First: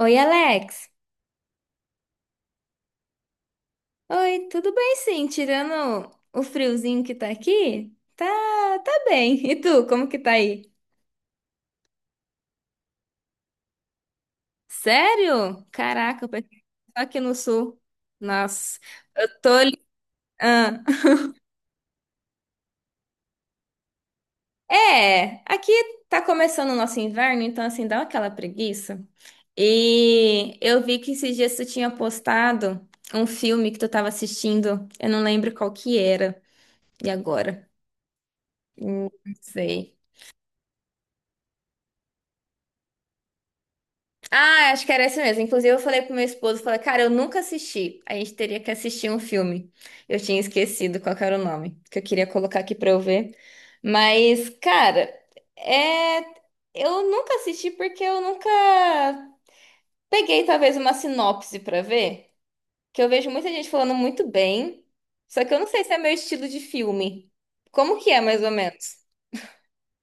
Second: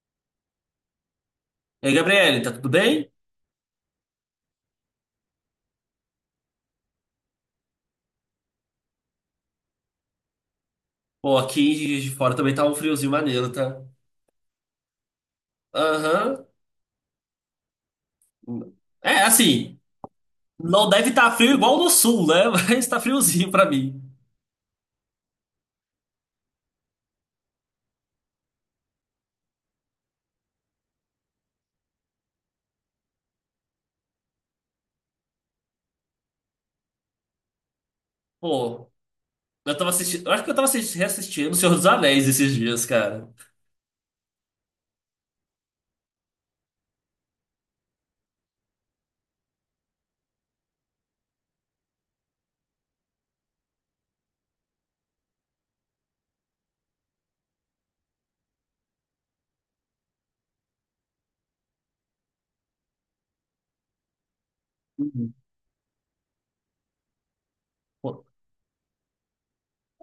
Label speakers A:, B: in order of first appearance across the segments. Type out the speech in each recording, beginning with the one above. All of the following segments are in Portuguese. A: Oi, Alex.
B: E aí, Gabriele, tá tudo bem?
A: Oi, tudo bem sim, tirando o friozinho que tá aqui? Tá, tá bem. E tu, como que tá aí?
B: Pô, aqui em Juiz de fora também tá um friozinho maneiro, tá?
A: Sério? Caraca, eu
B: Aham.
A: pensei que só aqui no sul. Nossa,
B: É,
A: eu tô.
B: assim,
A: Ah.
B: não deve estar frio igual no sul, né? Mas tá friozinho pra mim.
A: É, aqui tá começando o nosso inverno, então assim, dá aquela preguiça. E eu vi que esses dias tu tinha postado um filme que tu tava assistindo, eu não lembro qual que era. E agora?
B: Pô,
A: Não
B: eu tava
A: sei.
B: assistindo. Eu acho que eu tava reassistindo O Senhor dos Anéis esses dias, cara.
A: Ah, acho que era esse mesmo. Inclusive, eu falei pro meu esposo, falei, cara, eu nunca assisti. A gente teria que assistir um filme. Eu tinha esquecido qual que era o nome, que eu queria colocar aqui pra eu ver. Mas, cara, é... eu nunca assisti porque eu nunca peguei, talvez, uma sinopse pra ver. Que eu vejo muita gente falando muito bem,
B: Uhum.
A: só que eu não sei se é meu estilo de filme. Como que é,
B: Pô,
A: mais ou menos?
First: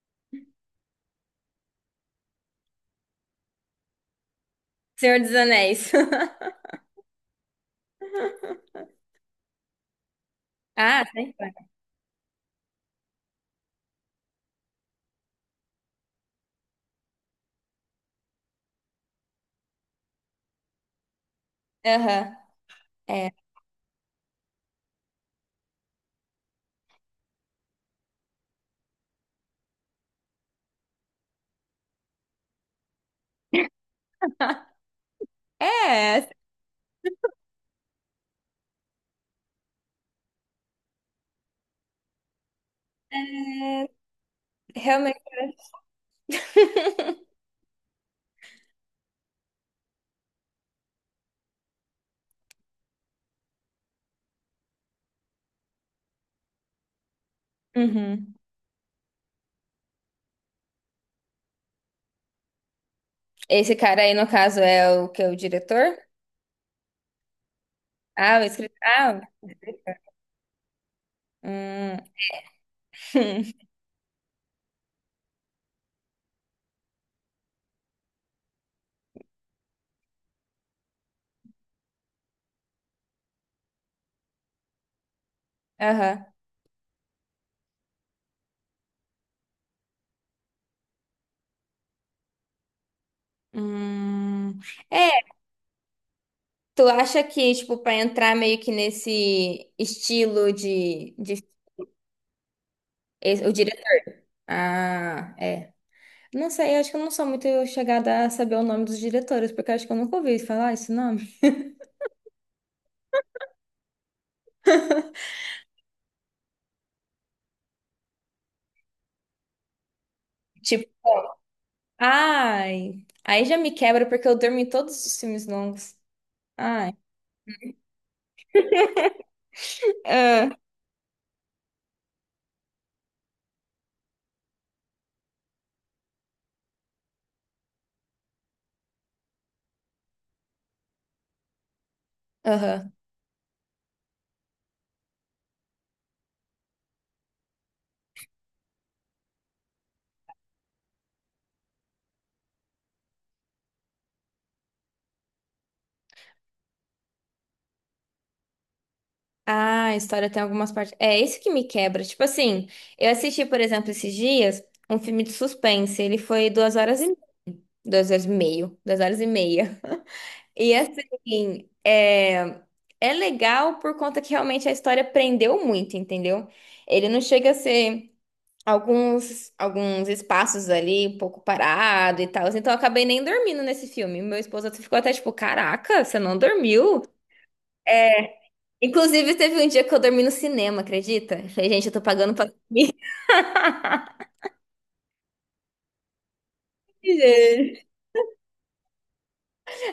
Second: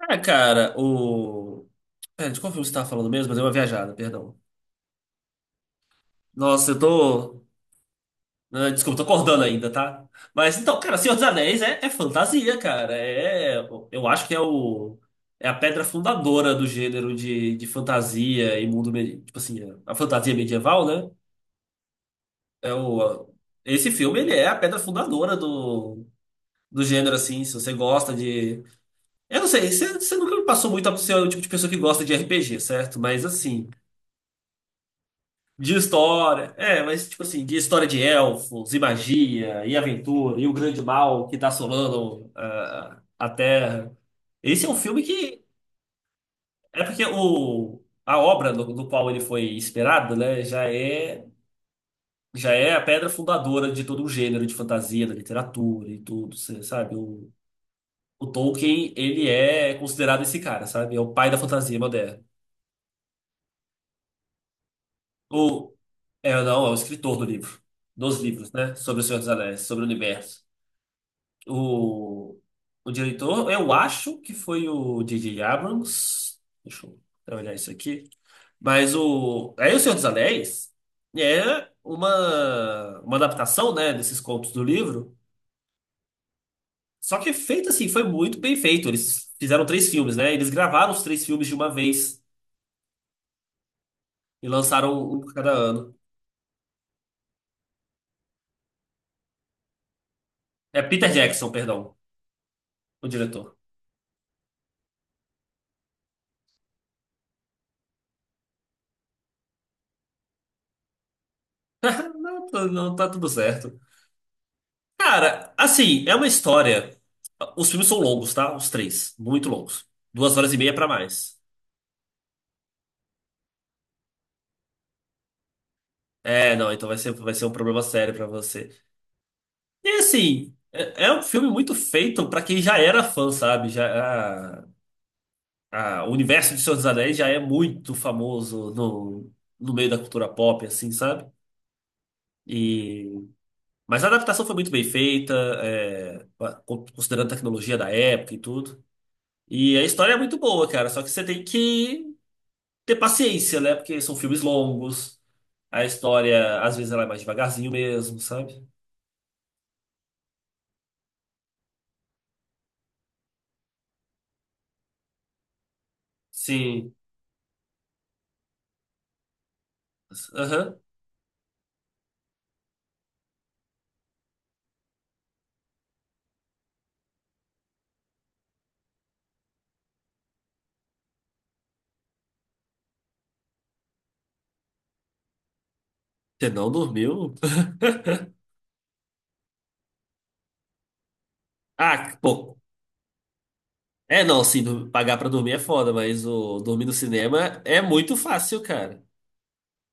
B: ah, cara, o. Pera, de qual filme você tava falando mesmo? Mas deu uma viajada, perdão.
A: Senhor dos Anéis.
B: Nossa, eu tô. Ah, desculpa, tô acordando ainda, tá? Mas então, cara,
A: Ah,
B: Senhor dos
A: tem.
B: Anéis é fantasia, cara. Eu acho que é o é a pedra fundadora do gênero de fantasia e mundo, tipo assim, a fantasia medieval, né?
A: Aham.
B: É o a-
A: É,
B: esse filme ele é a pedra fundadora do gênero assim, se você gosta de. Eu não sei, você nunca me passou muito a ser o tipo de pessoa que gosta de RPG, certo? Mas assim, de
A: é,
B: história. É, mas tipo assim, de história de elfos, e magia, e aventura, e o grande mal que tá assolando a Terra. Esse é um filme
A: realmente.
B: que. É porque a obra do qual ele foi inspirado, né, já é a pedra fundadora de todo um gênero de fantasia, da literatura e tudo, cê sabe? O
A: Uhum.
B: Tolkien, ele é considerado esse cara, sabe? É o pai da fantasia moderna.
A: Esse cara aí, no caso, é o que é o
B: O,
A: diretor?
B: não, é o escritor do livro, dos
A: Ah, o
B: livros, né?
A: escritor.
B: Sobre o Senhor
A: Ah,
B: dos Anéis, sobre o universo.
A: hum.
B: O, o diretor, eu acho que foi o D J Abrams. Deixa eu olhar isso aqui. Mas o. Aí o Senhor dos Anéis é uma adaptação, né, desses contos do livro.
A: Aham.
B: Só que é feito assim, foi muito bem feito. Eles fizeram três filmes, né? Eles gravaram os três filmes de uma vez e
A: Hum. É,
B: lançaram um por cada ano.
A: tu acha que, tipo, pra entrar meio que nesse estilo
B: É Peter
A: de,
B: Jackson, perdão, o
A: esse- o
B: diretor.
A: diretor? Ah, é. Não sei, eu acho que eu não sou muito chegada a saber o nome dos diretores, porque eu acho que eu nunca ouvi falar esse nome.
B: Não, não tá tudo certo. Cara, assim, é uma história. Os filmes são longos, tá? Os três. Muito longos. Duas horas e meia pra
A: Tipo,
B: mais.
A: ai, aí já me quebra porque eu durmo em todos os filmes longos.
B: É, não, então
A: Ai.
B: vai ser um problema sério pra você. E
A: Ah.
B: assim, é um filme muito feito pra quem já era fã, sabe? O universo de Senhor dos Anéis já é muito famoso no meio da cultura pop, assim, sabe?
A: Aham.
B: E, mas a adaptação foi muito bem feita, é, considerando a tecnologia da época e tudo. E a história é muito boa, cara. Só que você tem que ter paciência, né? Porque são filmes longos, a história às vezes ela é mais devagarzinho mesmo, sabe?
A: Ah, a história tem algumas partes. É isso que me quebra. Tipo assim, eu assisti, por exemplo, esses dias um filme de suspense. Ele foi duas
B: Sim.
A: horas e 2 horas e meia. E
B: Aham.
A: assim, é legal por conta que realmente a história prendeu muito, entendeu? Ele não chega a ser alguns espaços ali um pouco parado e tal. Assim, então eu acabei nem dormindo nesse filme. Meu esposo ficou até tipo, caraca, você não
B: Você não
A: dormiu?
B: dormiu?
A: Inclusive, teve um dia que eu dormi no cinema, acredita? Eu falei, gente, eu tô
B: Ah,
A: pagando pra
B: pô.
A: dormir.
B: É, não, sim, pagar pra dormir é foda, mas o dormir no cinema é
A: Gente.
B: muito fácil, cara.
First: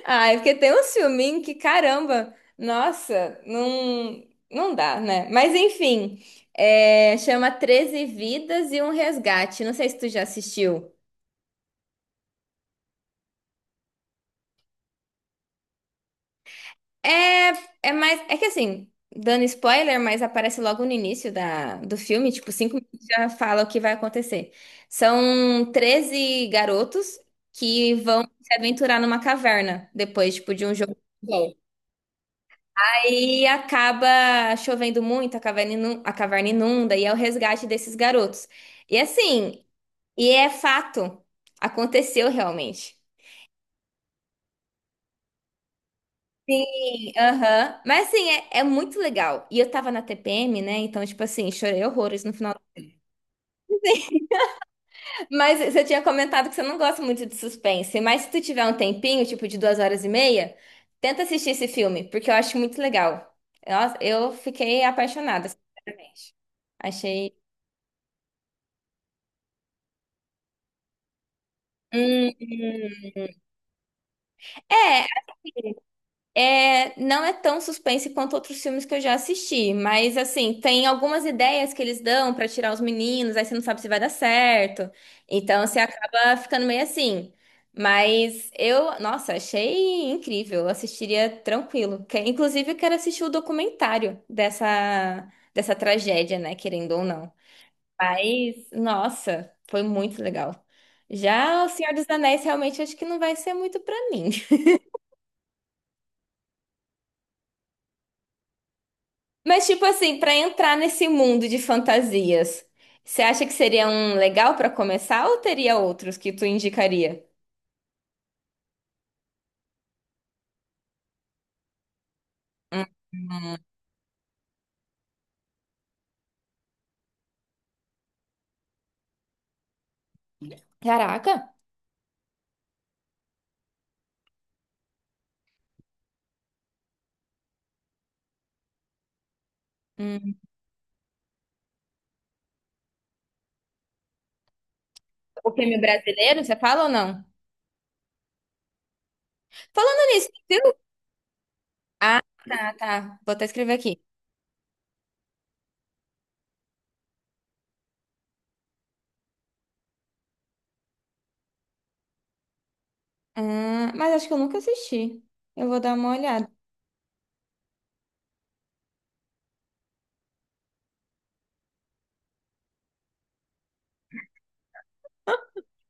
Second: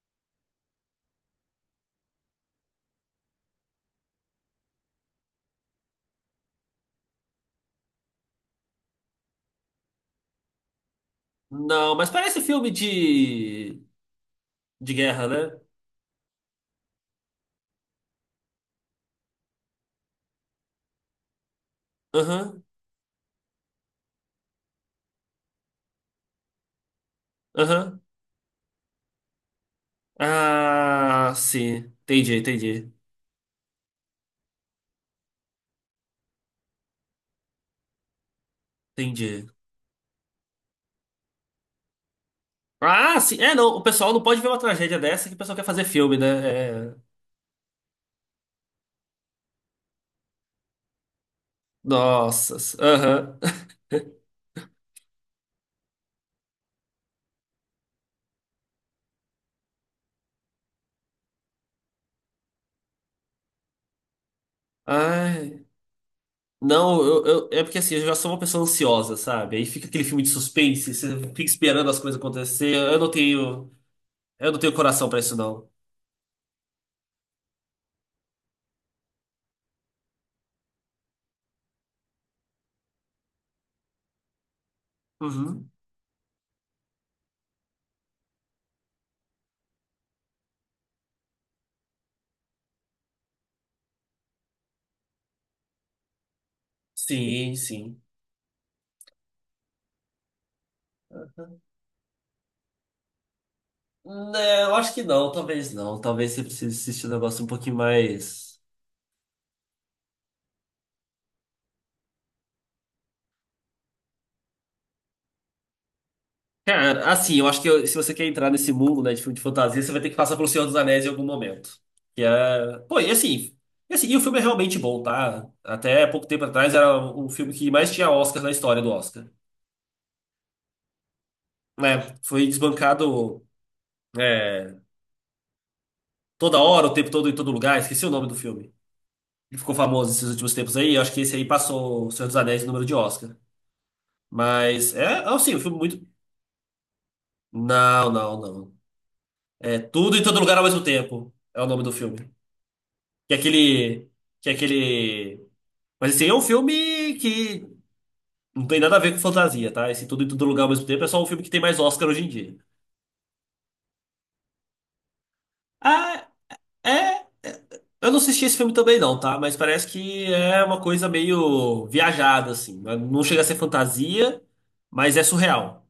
A: Ai, porque tem uns filminhos que, caramba, nossa, não, não dá, né? Mas enfim, é, chama Treze Vidas e um Resgate. Não sei se tu já assistiu.
B: Não, mas parece filme de guerra, né?
A: É, é mais. É que assim, dando spoiler, mas aparece logo no início do filme, tipo,
B: Aham,
A: 5 minutos já fala o que vai acontecer. São 13 garotos que
B: aham.
A: vão se aventurar numa caverna depois, tipo, de um jogo. De
B: Ah,
A: futebol.
B: sim. Entendi.
A: Aí acaba chovendo muito, a caverna a caverna inunda, e é o resgate desses garotos. E
B: Entendi.
A: assim, e é fato, aconteceu realmente.
B: Ah, sim. É, não. O pessoal não pode ver uma tragédia dessa que o pessoal quer fazer filme, né? É...
A: Sim, aham. Mas assim, é, é muito legal. E eu tava na TPM, né? Então, tipo assim, chorei horrores no final.
B: Nossa. Aham.
A: Mas você tinha comentado que você não gosta muito de suspense. Mas se tu tiver um tempinho, tipo de 2 horas e meia, tenta assistir esse filme, porque eu acho muito legal. Nossa, eu fiquei apaixonada,
B: Ai,
A: sinceramente.
B: não,
A: Achei.
B: é porque assim, eu já sou uma pessoa ansiosa, sabe? Aí fica aquele filme de suspense, você fica esperando as coisas
A: Hum.
B: acontecer.
A: Hum.
B: Eu não tenho
A: É,
B: coração pra isso, não.
A: assim, é, não é tão suspense quanto outros filmes que eu já assisti, mas assim, tem algumas ideias que eles dão pra tirar os meninos, aí você não sabe se vai dar certo. Então
B: Uhum.
A: você acaba ficando meio assim. Mas eu, nossa, achei incrível, eu assistiria tranquilo. Que- inclusive, eu quero assistir o documentário dessa tragédia, né? Querendo ou não.
B: Sim, sim.
A: Mas, nossa, foi muito legal. Já O Senhor dos Anéis realmente acho que não vai ser muito pra mim.
B: Né, eu acho que não, talvez não. Talvez você precise assistir um negócio um pouquinho mais.
A: Mas, tipo assim, pra entrar nesse mundo de fantasias, você acha que seria um legal pra começar ou teria outros que tu
B: Cara,
A: indicaria?
B: assim, eu acho que eu- se você quer entrar nesse mundo, né, de filme de fantasia, você vai ter que passar pelo Senhor dos Anéis em algum momento. Que é. Pô, e assim, e o filme é realmente bom, tá? Até pouco tempo atrás era o filme que mais tinha Oscar na história do Oscar.
A: Caraca!
B: É, foi desbancado é, toda hora, o tempo todo, em todo lugar. Esqueci o nome do filme. Ele ficou famoso esses
A: Hum.
B: últimos tempos aí. Eu acho que esse aí passou o Senhor dos Anéis em número de Oscar. Mas é
A: O
B: assim, um filme
A: filme
B: muito.
A: brasileiro, você fala ou não?
B: Não. É
A: Falando
B: Tudo em
A: nisso,
B: Todo Lugar ao
A: viu?
B: mesmo tempo. É o nome do
A: Ah,
B: filme.
A: tá, tá.
B: Que
A: Vou
B: é
A: até escrever aqui.
B: aquele. Que é aquele. Mas assim, é um filme que não tem nada a ver com fantasia, tá? Esse Tudo em Todo Lugar ao mesmo tempo é só um filme que tem mais Oscar hoje em dia.
A: Ah, mas acho que eu nunca assisti. Eu vou dar uma
B: Ah,
A: olhada.
B: É, é, eu não assisti esse filme também não, tá? Mas parece que é uma coisa meio viajada, assim. Não chega a ser fantasia, mas é surreal.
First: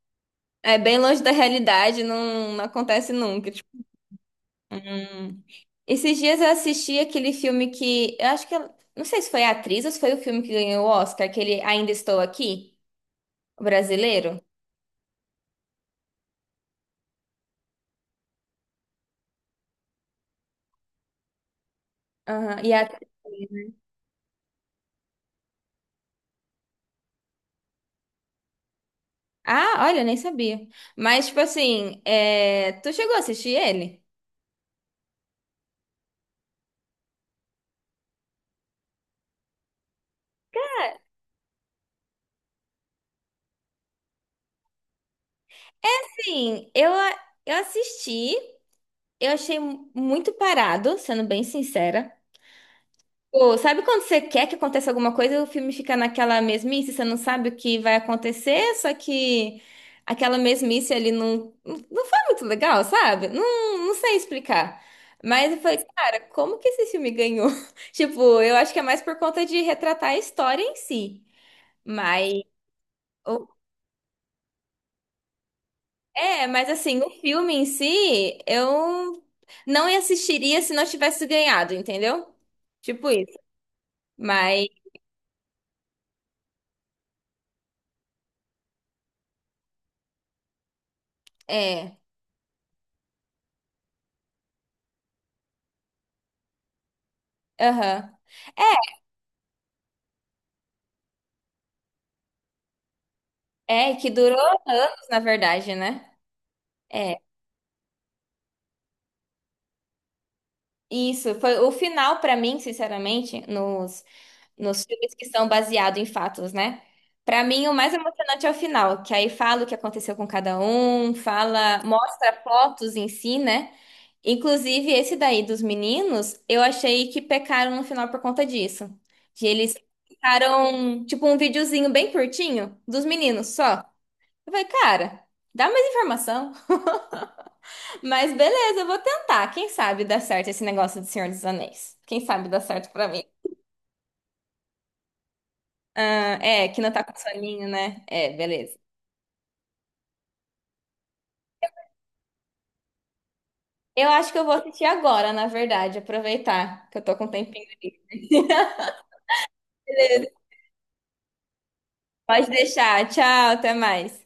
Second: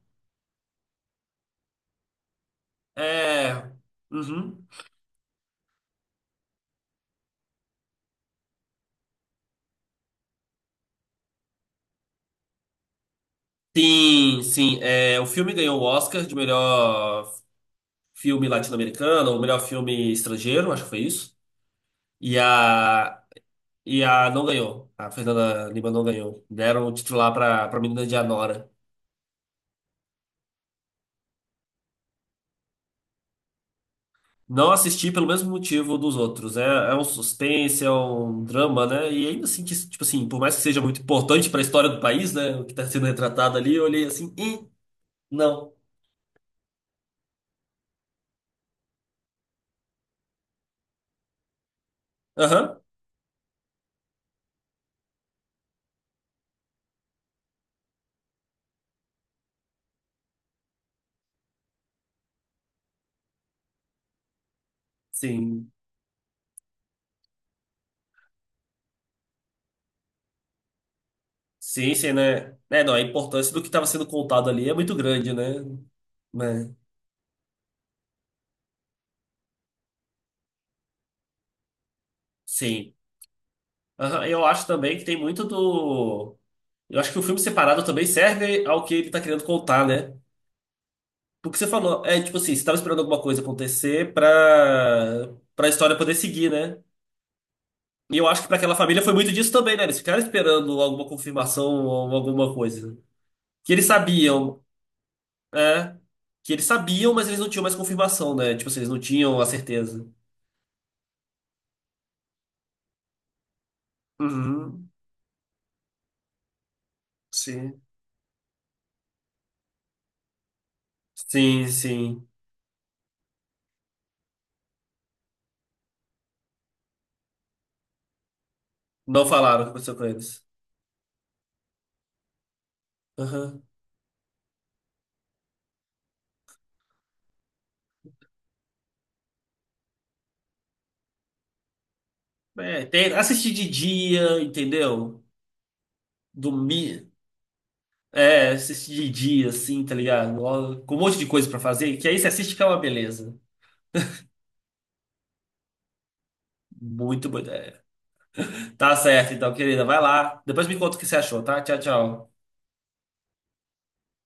A: É bem longe da realidade, não, não acontece nunca.
B: É.
A: Tipo.
B: Uhum.
A: Hum. Esses dias eu assisti aquele filme que. Eu acho que. Não sei se foi a atriz ou se foi o filme que ganhou o Oscar, aquele Ainda Estou Aqui, o brasileiro.
B: Sim, sim. É, o filme ganhou o Oscar de melhor filme latino-americano, ou melhor filme estrangeiro, acho que foi isso. E
A: Aham, e a...
B: a, e a não ganhou. A Fernanda Lima não ganhou. Deram o título lá pra menina de Anora.
A: Ah, olha, nem sabia. Mas, tipo assim, é, tu chegou a assistir ele?
B: Não assisti pelo mesmo motivo dos outros. É, é um suspense, é um drama, né? E ainda assim, que, tipo assim, por mais que seja muito importante para a história do país, né? O que está sendo retratado ali, eu olhei assim, e não.
A: Sim, eu, a- eu assisti, eu achei muito parado, sendo bem sincera.
B: Aham,
A: Pô, sabe quando você quer que aconteça alguma coisa e o filme fica naquela mesmice, você não sabe o que vai acontecer, só que aquela mesmice ali não foi muito legal, sabe? Não sei explicar. Mas eu
B: sim.
A: falei, cara, como que esse filme ganhou? Tipo, eu acho que é mais por conta de retratar a história em si.
B: Sim, sim,
A: Mas,
B: né? É, não, a
A: o-
B: importância do que estava sendo contado ali é muito grande, né?
A: é, mas
B: Né?
A: assim, o filme em si, eu não assistiria se não tivesse ganhado, entendeu?
B: Sim.
A: Tipo isso.
B: Aham, eu acho
A: Mas,
B: também que tem muito do. Eu acho que o filme separado também serve ao que ele está querendo contar, né? O que você
A: é,
B: falou é tipo assim, você tava esperando alguma coisa acontecer pra história poder seguir, né?
A: aham.
B: E eu acho que pra aquela família foi muito disso também, né? Eles ficaram esperando alguma confirmação ou alguma coisa. Que eles
A: É, que durou
B: sabiam,
A: anos, na verdade,
B: é.
A: né?
B: Que eles sabiam,
A: É,
B: mas eles não tinham mais confirmação, né? Tipo assim, eles não tinham a certeza.
A: isso. Foi o final, pra mim, sinceramente, nos
B: Uhum.
A: filmes que são baseados em fatos, né? Pra mim, o
B: Sim.
A: mais emocionante é o final, que aí fala o que aconteceu com cada um,
B: Sim,
A: fala,
B: sim.
A: mostra fotos em si, né? Inclusive, esse daí dos meninos, eu achei que pecaram no final por conta disso.
B: Não
A: Que
B: falaram o que
A: eles
B: aconteceu com eles.
A: ficaram, tipo, um videozinho bem curtinho dos meninos
B: Aham.
A: só. Eu falei, cara, dá mais informação. Mas beleza, eu vou tentar. Quem sabe dá certo esse negócio do Senhor dos Anéis? Quem sabe dá
B: É,
A: certo pra
B: tem,
A: mim?
B: assistir de dia, entendeu?
A: Ah, é, que não tá
B: Dormir.
A: com soninho, né? É,
B: É,
A: beleza.
B: assiste de dia, assim, tá ligado? Ó, com um monte de coisa pra fazer, que aí você assiste que é uma beleza.
A: Eu acho que eu vou assistir agora, na verdade, aproveitar que eu tô com
B: Muito
A: um
B: boa
A: tempinho.
B: ideia. Tá certo, então, querida, vai
A: Beleza.
B: lá. Depois me conta o que você achou, tá? Tchau, tchau.
A: Pode deixar. Tchau, até mais.